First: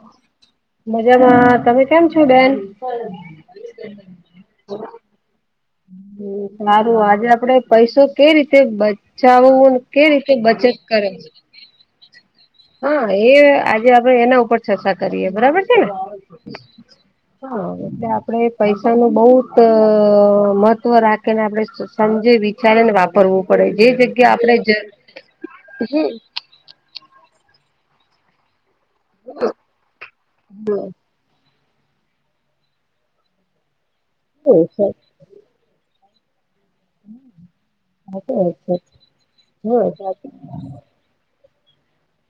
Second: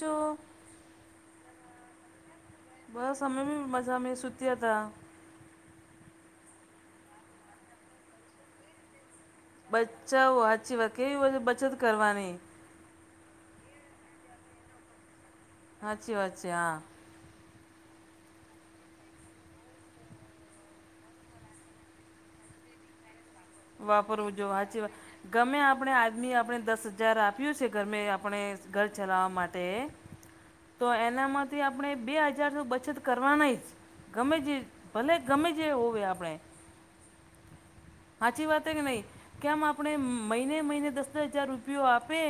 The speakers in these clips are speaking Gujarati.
જો મજામાં તમે કેમ છો બેન? બસ હમે [unintelligible] મજા મે સુત્યાતા. હ હારું આજે આપડે પૈસો કેઈ રીતે બ ચાવવો ને કેવી રીતે બચાવો બચત સાચી વાત કરે. કેવી બધી બચત કરવાની હા એ આજે આપડે એના ઉપર ચર્ચા કરીએ બરાબર. હાચી વાત છે હા. હ એટલે આપડે પૈસા નું બહુંત મહત્વ રાખ કે ને આપણે સ સમજી વિચારે ને વાપરવું પડે જે વાપરવું જગ્યા જો આપણે હાચી વાત ગમે આપણે આદમી આપણે દસ હજાર આપ્યું છે ધરમે આપણે ઘર ચલાવવા માટે તો એના મા થી આપણે બે હજારથી બચત કરવા ને જ ગમે તે ભલે ગમે તે હોય આપણે હાચી વાત કે નહી કેમ આપણે મય બે- મહિને દસ દસ હજાર રૂપિયો આપે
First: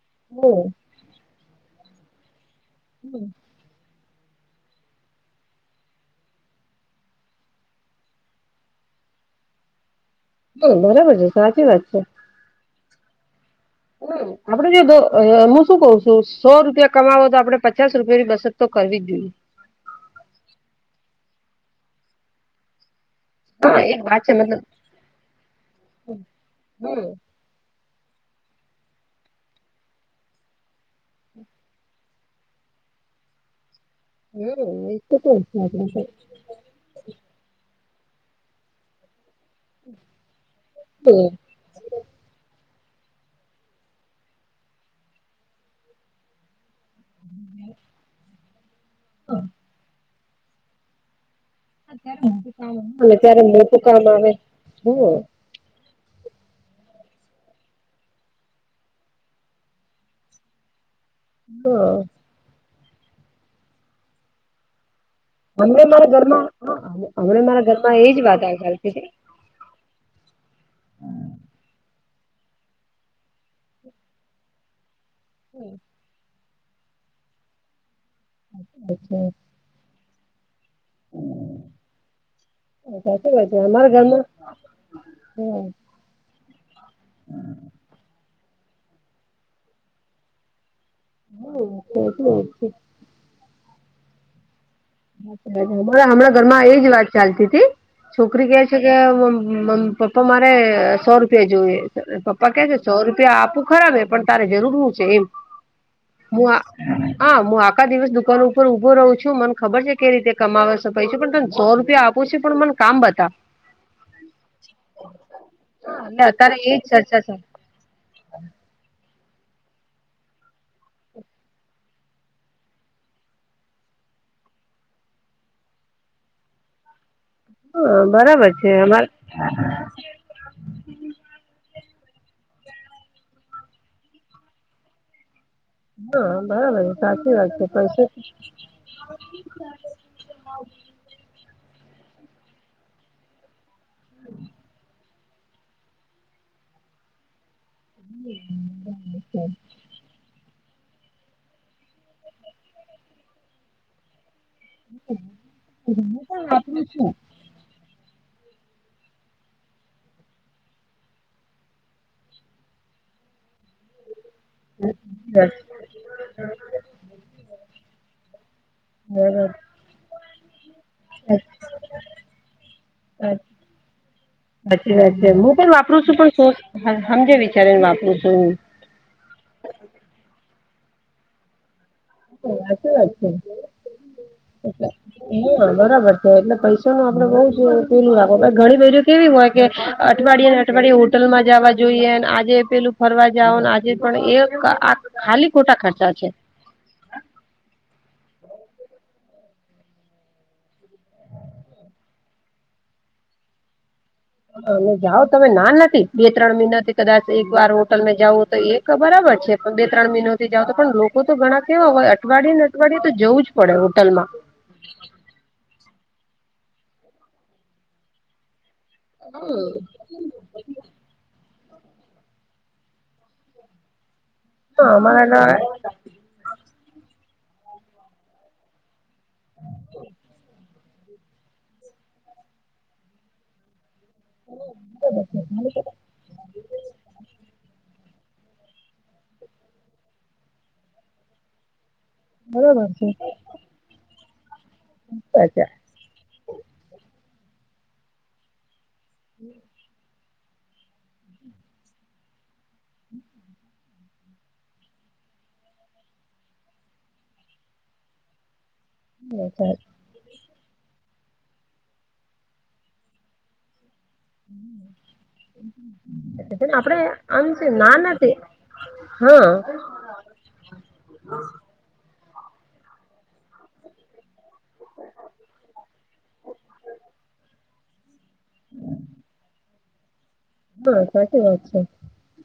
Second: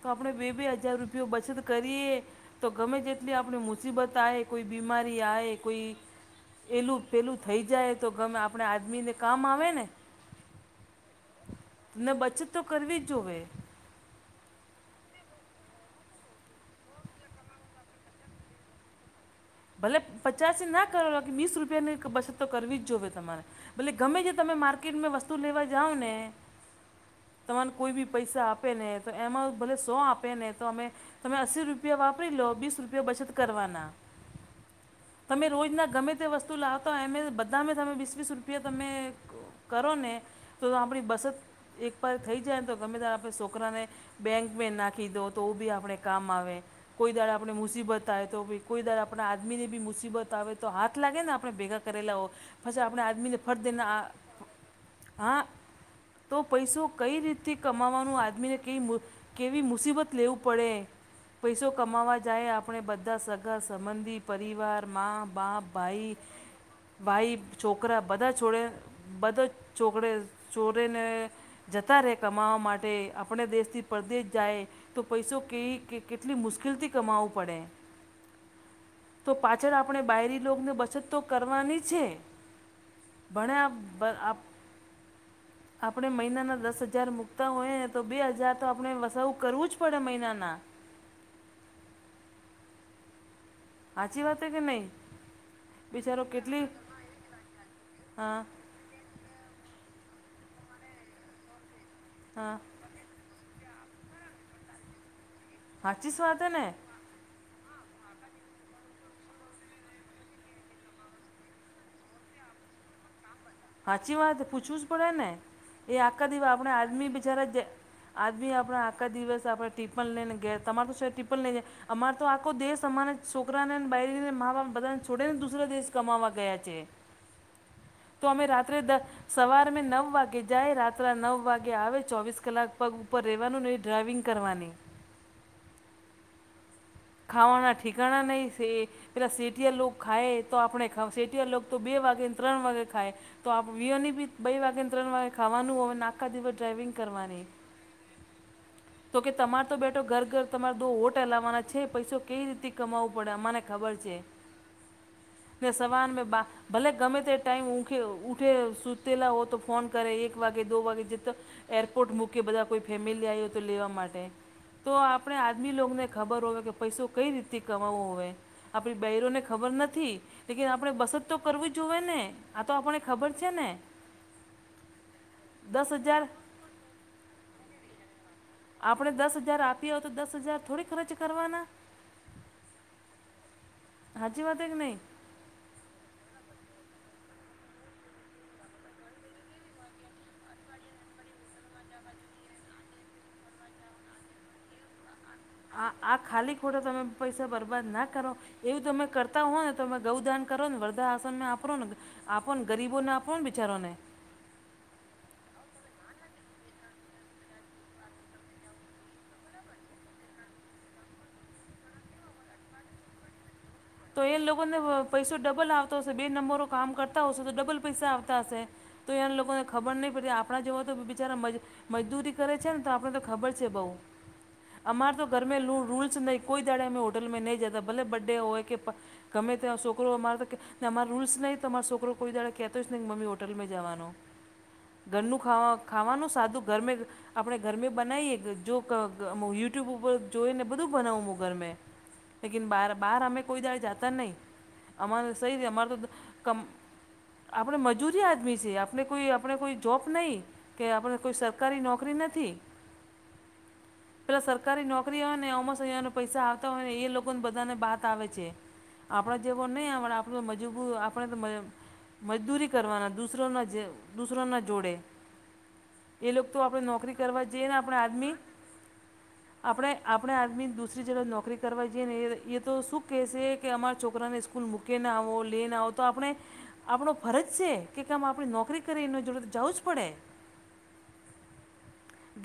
તો આપણે બે -બે હા હજાર રૂપિયો બચત કરીએ તો ગમે જેટલી આપણી મુસીબત આયે કોઈ બીમારી આયે કોઈ ખેલું પેલું થઈ જાય તો ગમે આપણે આદમીને કામ આવે ને તો બરાબર છે સાચી વાત છે. ને બચત તો કરવી જ જોવે. હું. આપડે જો દો હું શું કઉ છું સો રૂપિયા કમાવો તો આપણેે પચાસ રૂપિયાની બસત તો કરવી જોઇએ. ભલે પચાસે ના કરો બાકી વીસ રૂપિયાની બચત તો કરવી જ જોવે તમારે હા ભલે એક ગમે વાત છે જે તમે મતલબ માર્કેટમાં વસ્તુ લેવા જાવ ને હમ ત મને કોઈ બી પૈસા આપે ને તો એમાં ભલે સો આપે ને તો અમે તમે અસી રૂપિયા વાપરી લો બીસ રૂપિયા બચત કરવાના હું હમ તો તમે રોજના કેવું છે ગમેતે વસ્તુ લાવતા હો એમે બધા તમે વીસ વીસ રૂપિયા તમે કરો ને તો આપણી બસત એકવાર થઈ જાયને તો ગમે ત્યારે આપણે સોકરાને બેંક મે નાખીધો તો બી આપણે કામ આવે કોઈ દાડે આપણે મુસીબત આયે તો ભી કોઈ દારે આપણે આદમીની બી મુસીબત આવે તો હાથ લાગે ને આપણેે ભેગા કરેલા હોય પછી આપણે અને આદમીને ત્યારે ફટ દઈ મોટું ને આ કામ આવે હમ આ તો પૈસો કઈ રીતથી કમાવાનું આદમીને કેવી મુ કેવી મુસીબત લેવુ પડે. પૈસો હા કમાવા જાય આપણે બધા સગા સંબંધી પરિવાર માં બાપ હમને મારા ભાઈ ઘરમાં ભાઈ હમણા મારા ઘરમાં છોકરા એજ બધા વાત જોડે ચાલતી બધો જ ચોકડે ચોરેને જતા રહે કમાવા માટે આપણે દેશથી પરદેશ જાય તો પૈસો કે કે કેટલી મુશ્કેલથી કમાવું પડે. અ [unintelligible] ચા તો પાછળ આપણે બાયરી લોગને બશ બચત તો કરવાની છે સાચી વાત ભણે છે અમારા આપ ઘરમાં આપ હમ આપણે મહિનાના દસ હજાર મુકતા હોય તો બે હજાર તો આપણે વસવું કરવું જ પડે મહિનાના હવ હું તો [unintelligible] હાચી વાત હે કે નહી હમણાં હમણાં ઘર માં એજ વાત ચાલતી હતી હા છોકરી કે છે તે કે મ પપ્પા મારે સો રૂપિયા જોય પપ્પા હા કે સો રૂપિયા આપું ખરા મેં પણ તારે જરૂર હું છે એમ સાચી જ વાત હે હું ને હા મુ આખા દિવસ દુકાન ઉપર ઉભો રહું છું મન ખબર છે કેઈ રીતે કમાવે સો પૈસો છે પણ તમે સો રૂપિયા આપો છુ પણ મને કામ બતા હાચી વાત પૂછવું જ પડે ને એ આખા એટલે દીવા અત્યારે આપણે એજ આદમી ચર્ચા છે બિચારા આદમી આપણા આખા દિવસ આપણે ટીપન લઈ ને ઘેર તમાર તો શેઠ ટીપન લઈ જાય અમારે તો આખો દેશ અમારા છોકરાને ને બઈરીને મા બાપ બધાને છોડીને દુસરા દેશ કમાવા ગયા છે. હા તો અમે બરાબર છે રાત્રે દ અમારે સવાર મે નવ વાગે જાય રા ત્રે નવ વાગે આવે ચોવીસ કલાક પગ ઉપર રહેવાનું ને એવી ડ્રાઇવિંગ કરવાની. [unintelligible] છે ખાવાના પૈસો ઠિકાણા નહી સે. પેલાં શેઠિયા લોગ ખાય તો આપણે ખાવ શેઠિયા લોગ તો બે વાગેને ત્રણ વાગે ખાય. તો આપ વિયોની બી બે વાગે ને ત્રણ વાગે ખાવાનું હોય આખા દિવસ ડ્રાઈવિંગ કરવાની. તો કે તમાર તો બેટો ઘર ઘર તમાર દો હોઠ હલાવવાના છે. પૈસો કેવી રીતે કમાવવો પડે અમાને ખબર છે. ને સવાર મે બા ભલે ગમે તે ટાઈમ ઊંખે ઊઠે સુતેલા હો તો ફોન કરે એક વાગે દો વાગે જીત એરપોર્ટ મૂકે બધા કોઈ ફેમિલી આવી હો તો લેવા માટે. તો આપણે આદમી લોકને ખબર હોય કે પૈસો કઈ રીતે કમાવો હોવે આપડી બઈરોને ખબર નથી. લેકિન આપણે બસત તો કરવી જોવે ને આતો આપણને ખબર છે ને. સાચી વાત છે મુ પણ દસ વાપરું છું હજાર પણ શું હમ હમજી વિચારી ને વાપરું છું. આપણે દસ હજાર આપીએ હો તો દસ હજાર થોડી ખર્ચ કરવાના? હા હાચી વાત છે. હાચી વાત હે કે એટલે નહી. હા બરાબર છે એટલે પૈસાનો આપડે બઉ જ પેલું રાખો ને ઘણી બેઈરી કેવી હોય કે અઠવાડિયે ને અઠવાડિયે હોટલ માં જાવા જોઈએ આજે પેલું ફરવા જાઓ આજે પણ એક આ ખાલી ખોટા આ ખર્ચા આ છે. ખાલી ખોટો તમે પૈસા બરબાદ ના કરો એવું તમે કરતા હોવ ને તમે ગૌદાન કરો ને વર્ધા આસરમને આપરો ને આપોને ગરીબો ને આપોને બિચારોને. અને જાઓ તમે ના નથી બે ત્રણ મહિના થી કદાચ એક વાર હોટલમેં જાવઓ તો એક બરાબર છે પણ બે ત્રણ મહિનાથી જાવ તો પણ લોકો તો ઘણા કેવાય અઠવાડીયે ને અઠવાડીયે તો જવું જ પડે હો તો એ લોકોને વ પૈસો ડબલ આવતો હશે બે નંબરો કામ કરતા હશે તો ડબલ પૈસા આવતા હશે. તો એ લોકોને ખબર નહી પડતી આપણા જોવા તો બિચારા મજ મજદૂરી કરે છે ને તો આપણે તો ખબર છે બહુ હા અમારે તો અમારા ઘરમે લું રૂલ્સ નહીં કોઈ દાડે અમે હોટલમાં નહી જતા ભલે બર્થડે હોય કે પ ગમે ત્યાં છોકરો હો અમારતો કે અમારા રૂલ્સ નહીં ત અમારો કોઈ દાડ કહેતો જ નહીં કે મમી હોટલમાં જવાનો. ઘરનું ખાવા ખાવાનું સાદું ઘર મે આપણે ઘરમે બનાવીએ કે જો કક યુટ્યુબ ઉપર જોઈ ને બધું બનાવું મુ ઘર મેં. [inaudible] લેકીન બાર છે. બહાર અમે કોઈ દાડે જાતા નહીં અમારે સહી અચ્છા અમારે તો કમ આપણે મજૂરી આદમી છે આપણે કોઈ આપણે કોઈ જોબ નહીં. કે આપણે કોઈ સરકારી નોકરી નથી. [unintelligible] પેલા સરકારી નોકરી હોય ને અમસને પૈસા આવતા હોય ને એ લોકો ને બધાને બાત આવે છે આપણા જેવો નઈ આવડા આપ તો મજબૂર આપણે તો મ મજદૂરી કરવાના દૂસરોના જેમ. દુસરોના જોડે એ લોકતો પણ આપણે આપડે નોકરી આમ કરવા જઈએ છે ને ના આપણે નથી આદમી હા. આપણે આપણે આદમી દૂસરી જગહ નોકરી કરવા જઈએ ને એ એ તો શું કહેશે કે અમારા છોકરાને સ્કૂલ મૂકીને આવો લેને આવો આપણે આપણો ફરજ સે. કે કેમ આપણી નોકરી કરી એની જોડે તો જવું જ પડે હા સાચી વાત છે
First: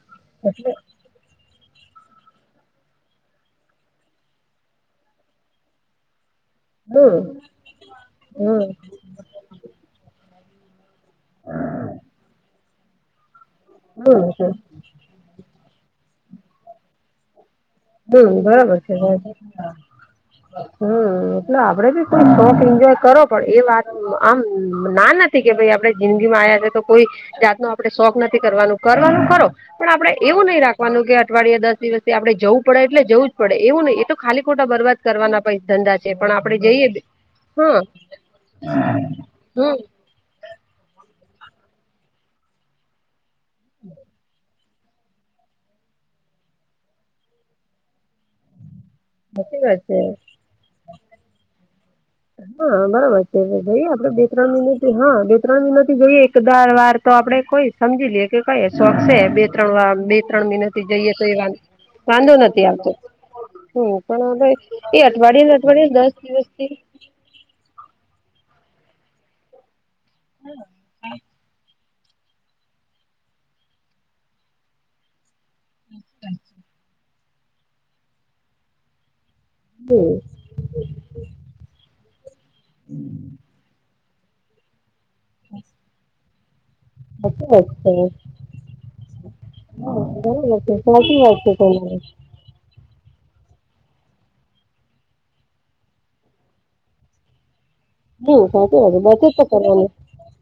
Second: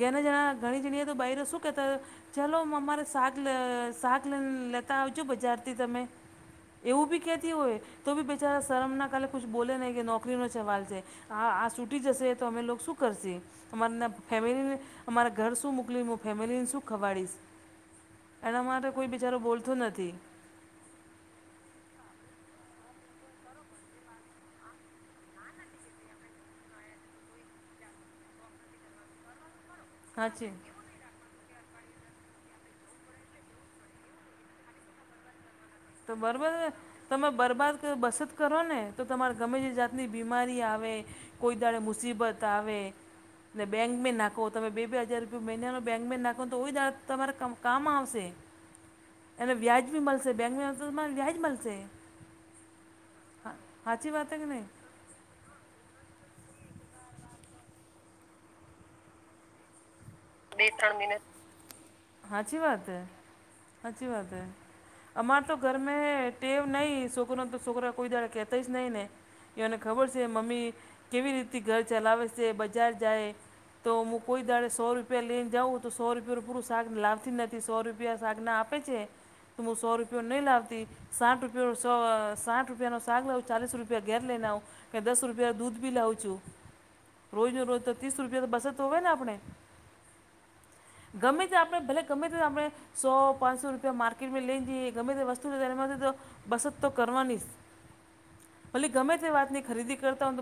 ઘેના જણા એટલે ઘણી જણી બૈરૂ શું કેતા ચાલો અમારે શાક શાક લેતા આવજ જો બજારથી તમે, એવું બી હમ કેતી હોય તો બી બેચારા શરમના કાલે કુછ બોલે નહીં કે નોકરીનો સવાલ છે હા આ છૂટી જશે તો અમે લોક શું કરશે? હમ અમારેના હમ ફેમિલીને અમારા ઘર શું મોકલી, હું ફેમિલીને શું ખવાડીશ. હમ એના માટે કોઈ બિચારો બોલતો નથી. હા. હમ્મ, એટલે આપડે બી થો શોખ એન્જોય કરો પણ એ વાત આમ ના ન થી કે ભાઈ આપડે જિંદગીમાં આવ્યા છે તો કોઈ જાત નો આપડે શોખ નથી કરવાનું, કરવાનું ખરો પણ આપડે એવું સાચી નઈ રાખવાનું કે અઠવાડયે દસ દિવસથી આપડે જવું જવું પડે એટલે જવું જ પડે એવું નહીં એ તો ખાલી ખોટા બરબદ કરવાના પૈસા તો બરોબર તમે બરબાર બસત કરો ને તો તમારે ગમે તે હમ જાતની બીમારી આવે કોઈ દાડે મુસીબત આવે, ને બેંકભી નાખો તમે બે બે હજાર રૂપિયા મહિનાનો બેંક મેન નાખો તો [unintelligible] તમારે કામ આવશે એને સાચી વાત વ્યાજ છે ભી મળશે, બેંકમાં હશે તો વ્યાજ મળશે. હા બરાબર છે હા ભાઈ આપડે સાચી બે વાત છે કે ત્રણ નહીં મિનિટ હા બે ત્રણ વિમાંથી જોઈએ એક દર વાર તો આપડે કોઈ સમજી લઈએ કે કઈ શોખ છે બે ત્રણ વાર બે ત્રણ મહિનાથી ત્રણ જઈએ મિનિટ તો એ વાંધો નથી આવતો. હું ઉપાડવા ગઈ એ અમારે અઠવાડિયે તો અઠવાડિયે ઘરમે દસ ટેવ દિવસથી નહીં છોકરોને તો છોકરા કોઈ દાડા કેતો જ નઈ ને, એને ખબર છે મમ્મી કેવી રીતે ઘર ચલાવે જે બજાર જાય તો હું કોઈ દાળે સો રૂપિયા લે જઉં તો સો રૂપિયાનું પૂરું શાક લાવતી નથી, સો રૂપિયા સાક ના આપે છે. તો હું સો રૂપિયો નહી લાવતી. સાઠ રૂપયો નું સાક, સાઠ રૂપિયા નો શાક લઉ ચાલીસ રૂપિયા ઘેર લઈને આવું. કે દસ રૂપિયા દૂધ બી લાવું છું. સાચી રોજનો વાત રોજ તો છે ત્રીસ રૂપિયા તો બસત તો હોય ને આપણે. હા, બરોબર છે સાચી વાત છે તમારી તો આપડે સો પાંચસો રૂપિયા માર્કેટમાં લઈને જઈએ ગમે તે વસ્તુ લેધ એમાંથી તો બસત તો કરવાની જ હમ સાચી ભલી વાત છે ગમે બચત તે તો વાતની કરવાની ખરીદી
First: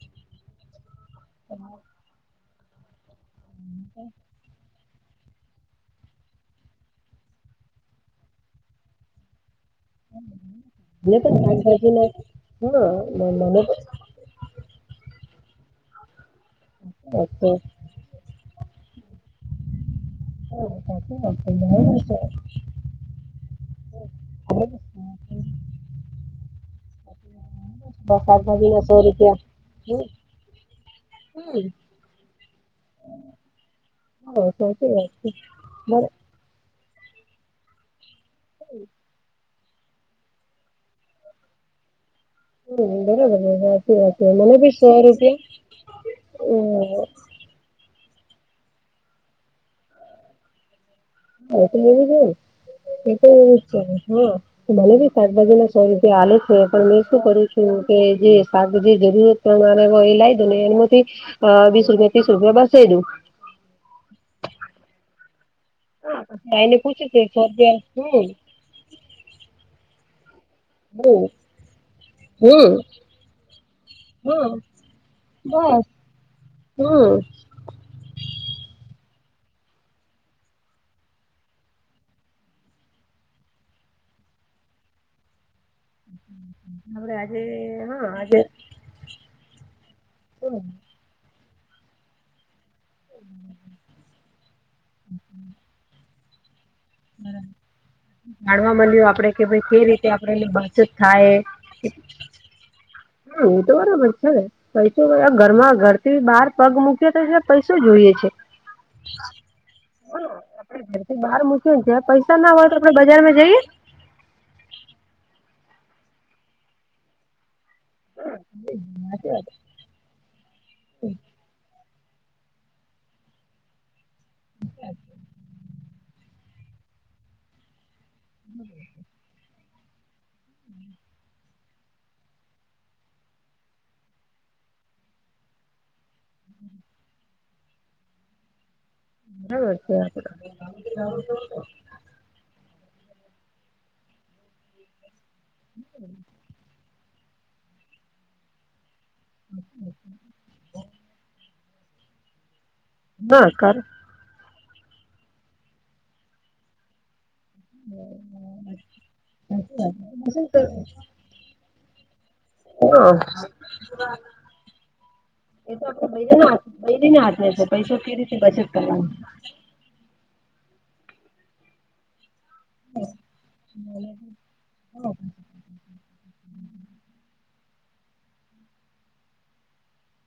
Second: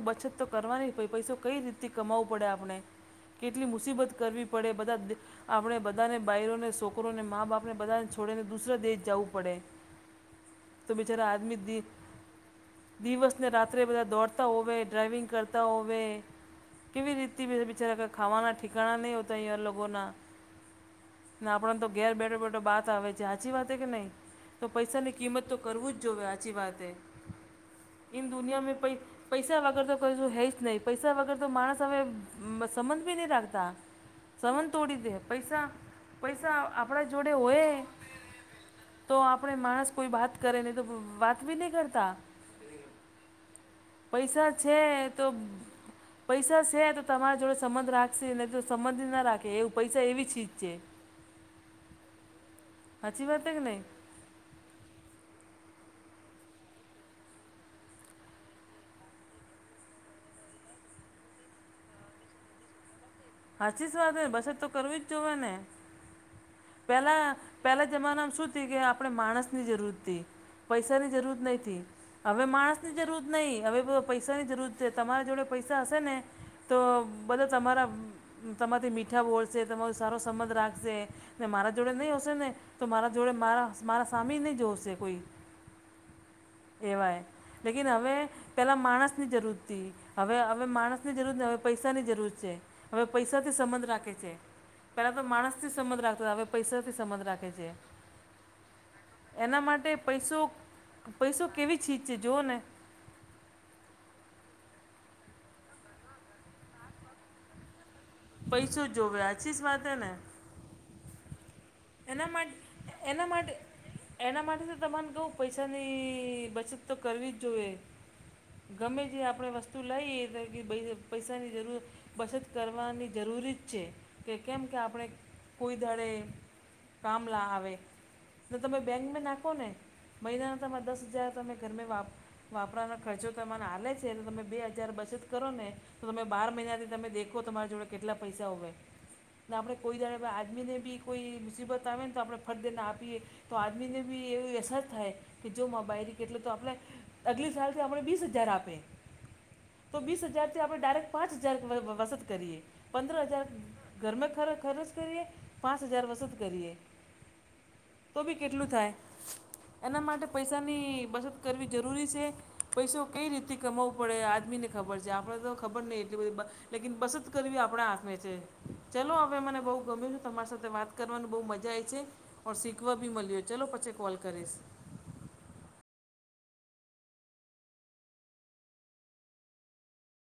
બચત તો કરવાણીજ, પૈસો કઈ રીતથી કમાવું પડે આપણે કેટલી મુસીબત કરવી તે બધા. આપણે બધાને બાયરોને, છોકરોને મા બાપને બધાને છોડીને દુસરા દેશ જવું પડે. તો મને બિચારા આદમી પણ દીન શાકભાજી ને હા મને દિવસને પણ રાત્રે બધા દોડતા હોવે, ડ્રાઈવિંગ કરતા હોવે, કેવી વાત છે. રીતે બિચારા ખાવાના ઠિકકાણા નહી તૈયાર લોગોના હા સાચી વાત છે ને આપણે બરાબર તો ઘેર છે બેઠો બેઠો બાત આવે છે, સાચી વાત કે નઈ? તો પૈસાની કિંમત તો કરવું જ જોઈએ, આચી વાત એ. એન શાકભાજી દુનિયામાં ના પૈ સો રૂપિયા પૈસા વગર તો હમ કઈશું હૈ જ નહીં પૈસા વગર તો માણસ હવે હમ્મ, સંબધ બી ની રાખતા હા સવન સાચી તોડી વાત દે, છે પૈસા બર પૈસા આપડા જોડે હોય. [inaudible] તો આપણે માણસ કોઈ વાત કરે ની તો વાત બી નહી કરતા. હમ્મ, બરોબર છે વાત. પૈસા મને બી છે સો તો રૂપિયા પૈસા સે તો તમારા જોડે સંબંધ રાખશે ન તો સંબંધ ના રાખે એવ પૈસા એવી ચીજ છે. [unintelligible] એતો સાચી વાત હે એવુજ કે છે નહીં હ. મને બી શાકભાજી ના સો રૂપિયા આલે છે પણ મેં શું કરું છું કે જે શાકભાજી જરૂરત તો મારા વ એ લાઇ દો ને એમથી અ વીસ રૂપિયા, ત્રીસ રૂપિયા બચાઈ દઉ. હાચી જ વાતને બચત તો કરવી જ જોવે ને. પછી આઈને પૂછું કે પહેલા સો રૂપિયા પહેલા જમાનામાં શું થી કે આપણે માણસની જરૂરથી. પૈસાની હમ જરૂએ નહી થી. હવે હમ માણસ ની જરૂર નહી હવે પૈસા ની હમ જરૂર છે તમારા જોડે પૈસા બસ હશે ને તો હમ બધા તમારા તમારથી મીઠા બોલશે તમારો સારો સંબંધ રાખશે ને મારા જોડે નહીં હશે ને તો મારા જોડે મારા મારા સામે નહીં જોશે કોઈ. [unintelligible] એવાય લેકિન હા હવે આજે પહેલાં માણસની જરૂર તી હવે હવે માણસ ની જરૂર ન હવે પૈસાની જરૂર છે. હવે પૈસાથી સંબંધ રાખે છે પેલા તો માણસ થી સંબંધ રાખતા હવે પૈસાથી સંબંધ રાખે છે. જાણવા મળ્યું આપડે કે એના ભાઈ કઈ માટે રીતે પૈસો આપડે બચત થાય પૈસો કેવી ચીજ છે જોવ ને હા એ તો બરાબર છે. પૈસો ઘરમાં ઘર થી બહાર પગ મૂકી તો એટલે પૈસો જોઈએ છે. પૈસો જ જોવે આછી જ વાત હે ને. ઘર થી બહાર મૂક્યું ને જ એના પૈસા ના માટે હોય તો આપડે એના બજારમાં માટે જઈએ. એના માટે તો તમાને કવું પૈસાની બચત તો કરવી જ જોઈએ. ગમે જે આપણે વસ તું લઈ કે પૈસાની જરૂ બચત કરવાની જરૂરી જ છે. કે કેમ કે આપણે કોઈ દાડે કામ લા આવે તો તમે બેંકમાં નાખો ને. મહિના તોમાં દસ હજાર તમે ઘરમાં વાપ વાપરાના ખર્ચો તોમન આલે છે તો તમે બે હજાર બચત કરો ને. તો તમે બાર મહિનાથી તમે દેખો તમારી જોડે કેટલા પૈસા હોવે. ના આપડે બરાબર છે. કોઈ દાડે પ આદમી ને બી કોઈ બતાવે ને તો આપણે ફરદે ના આપીએ તો આદમી ને બી એવી અસર થાય કે જો મા બાયરી કે એટલે તો આપલે અગલી સાલથી આપણે બીસ હજાર આપે. તો બીસ હજાર થી આપણે ડાયરેક્ટ પાંચ હજાર [unintelligible] વસત કરીએ. પંદ્ર હજાર હા કર ઘરમાં ખરચ કરીએ પાંચ હજાર વસત કરીએ. તો ભી કેટલું થાય એના માટે પૈસાની બચત કરવી જરૂરી છે. પૈસો હા કઈ રીતે કમાવું પડે આદમી ને ખબર છે આપડ તો ખબર નહ એટલી બધી બ લેકિન બસત કરવી આપણા હાથમે છે ચલો હવે મને બહુ ગમેલું તમારી સાથે વાત કરવાનું બહુ મજા આઈ છે શીખવા બી મલ્યું હો ચલો પછી કોલ કરીશ. [unintelligible]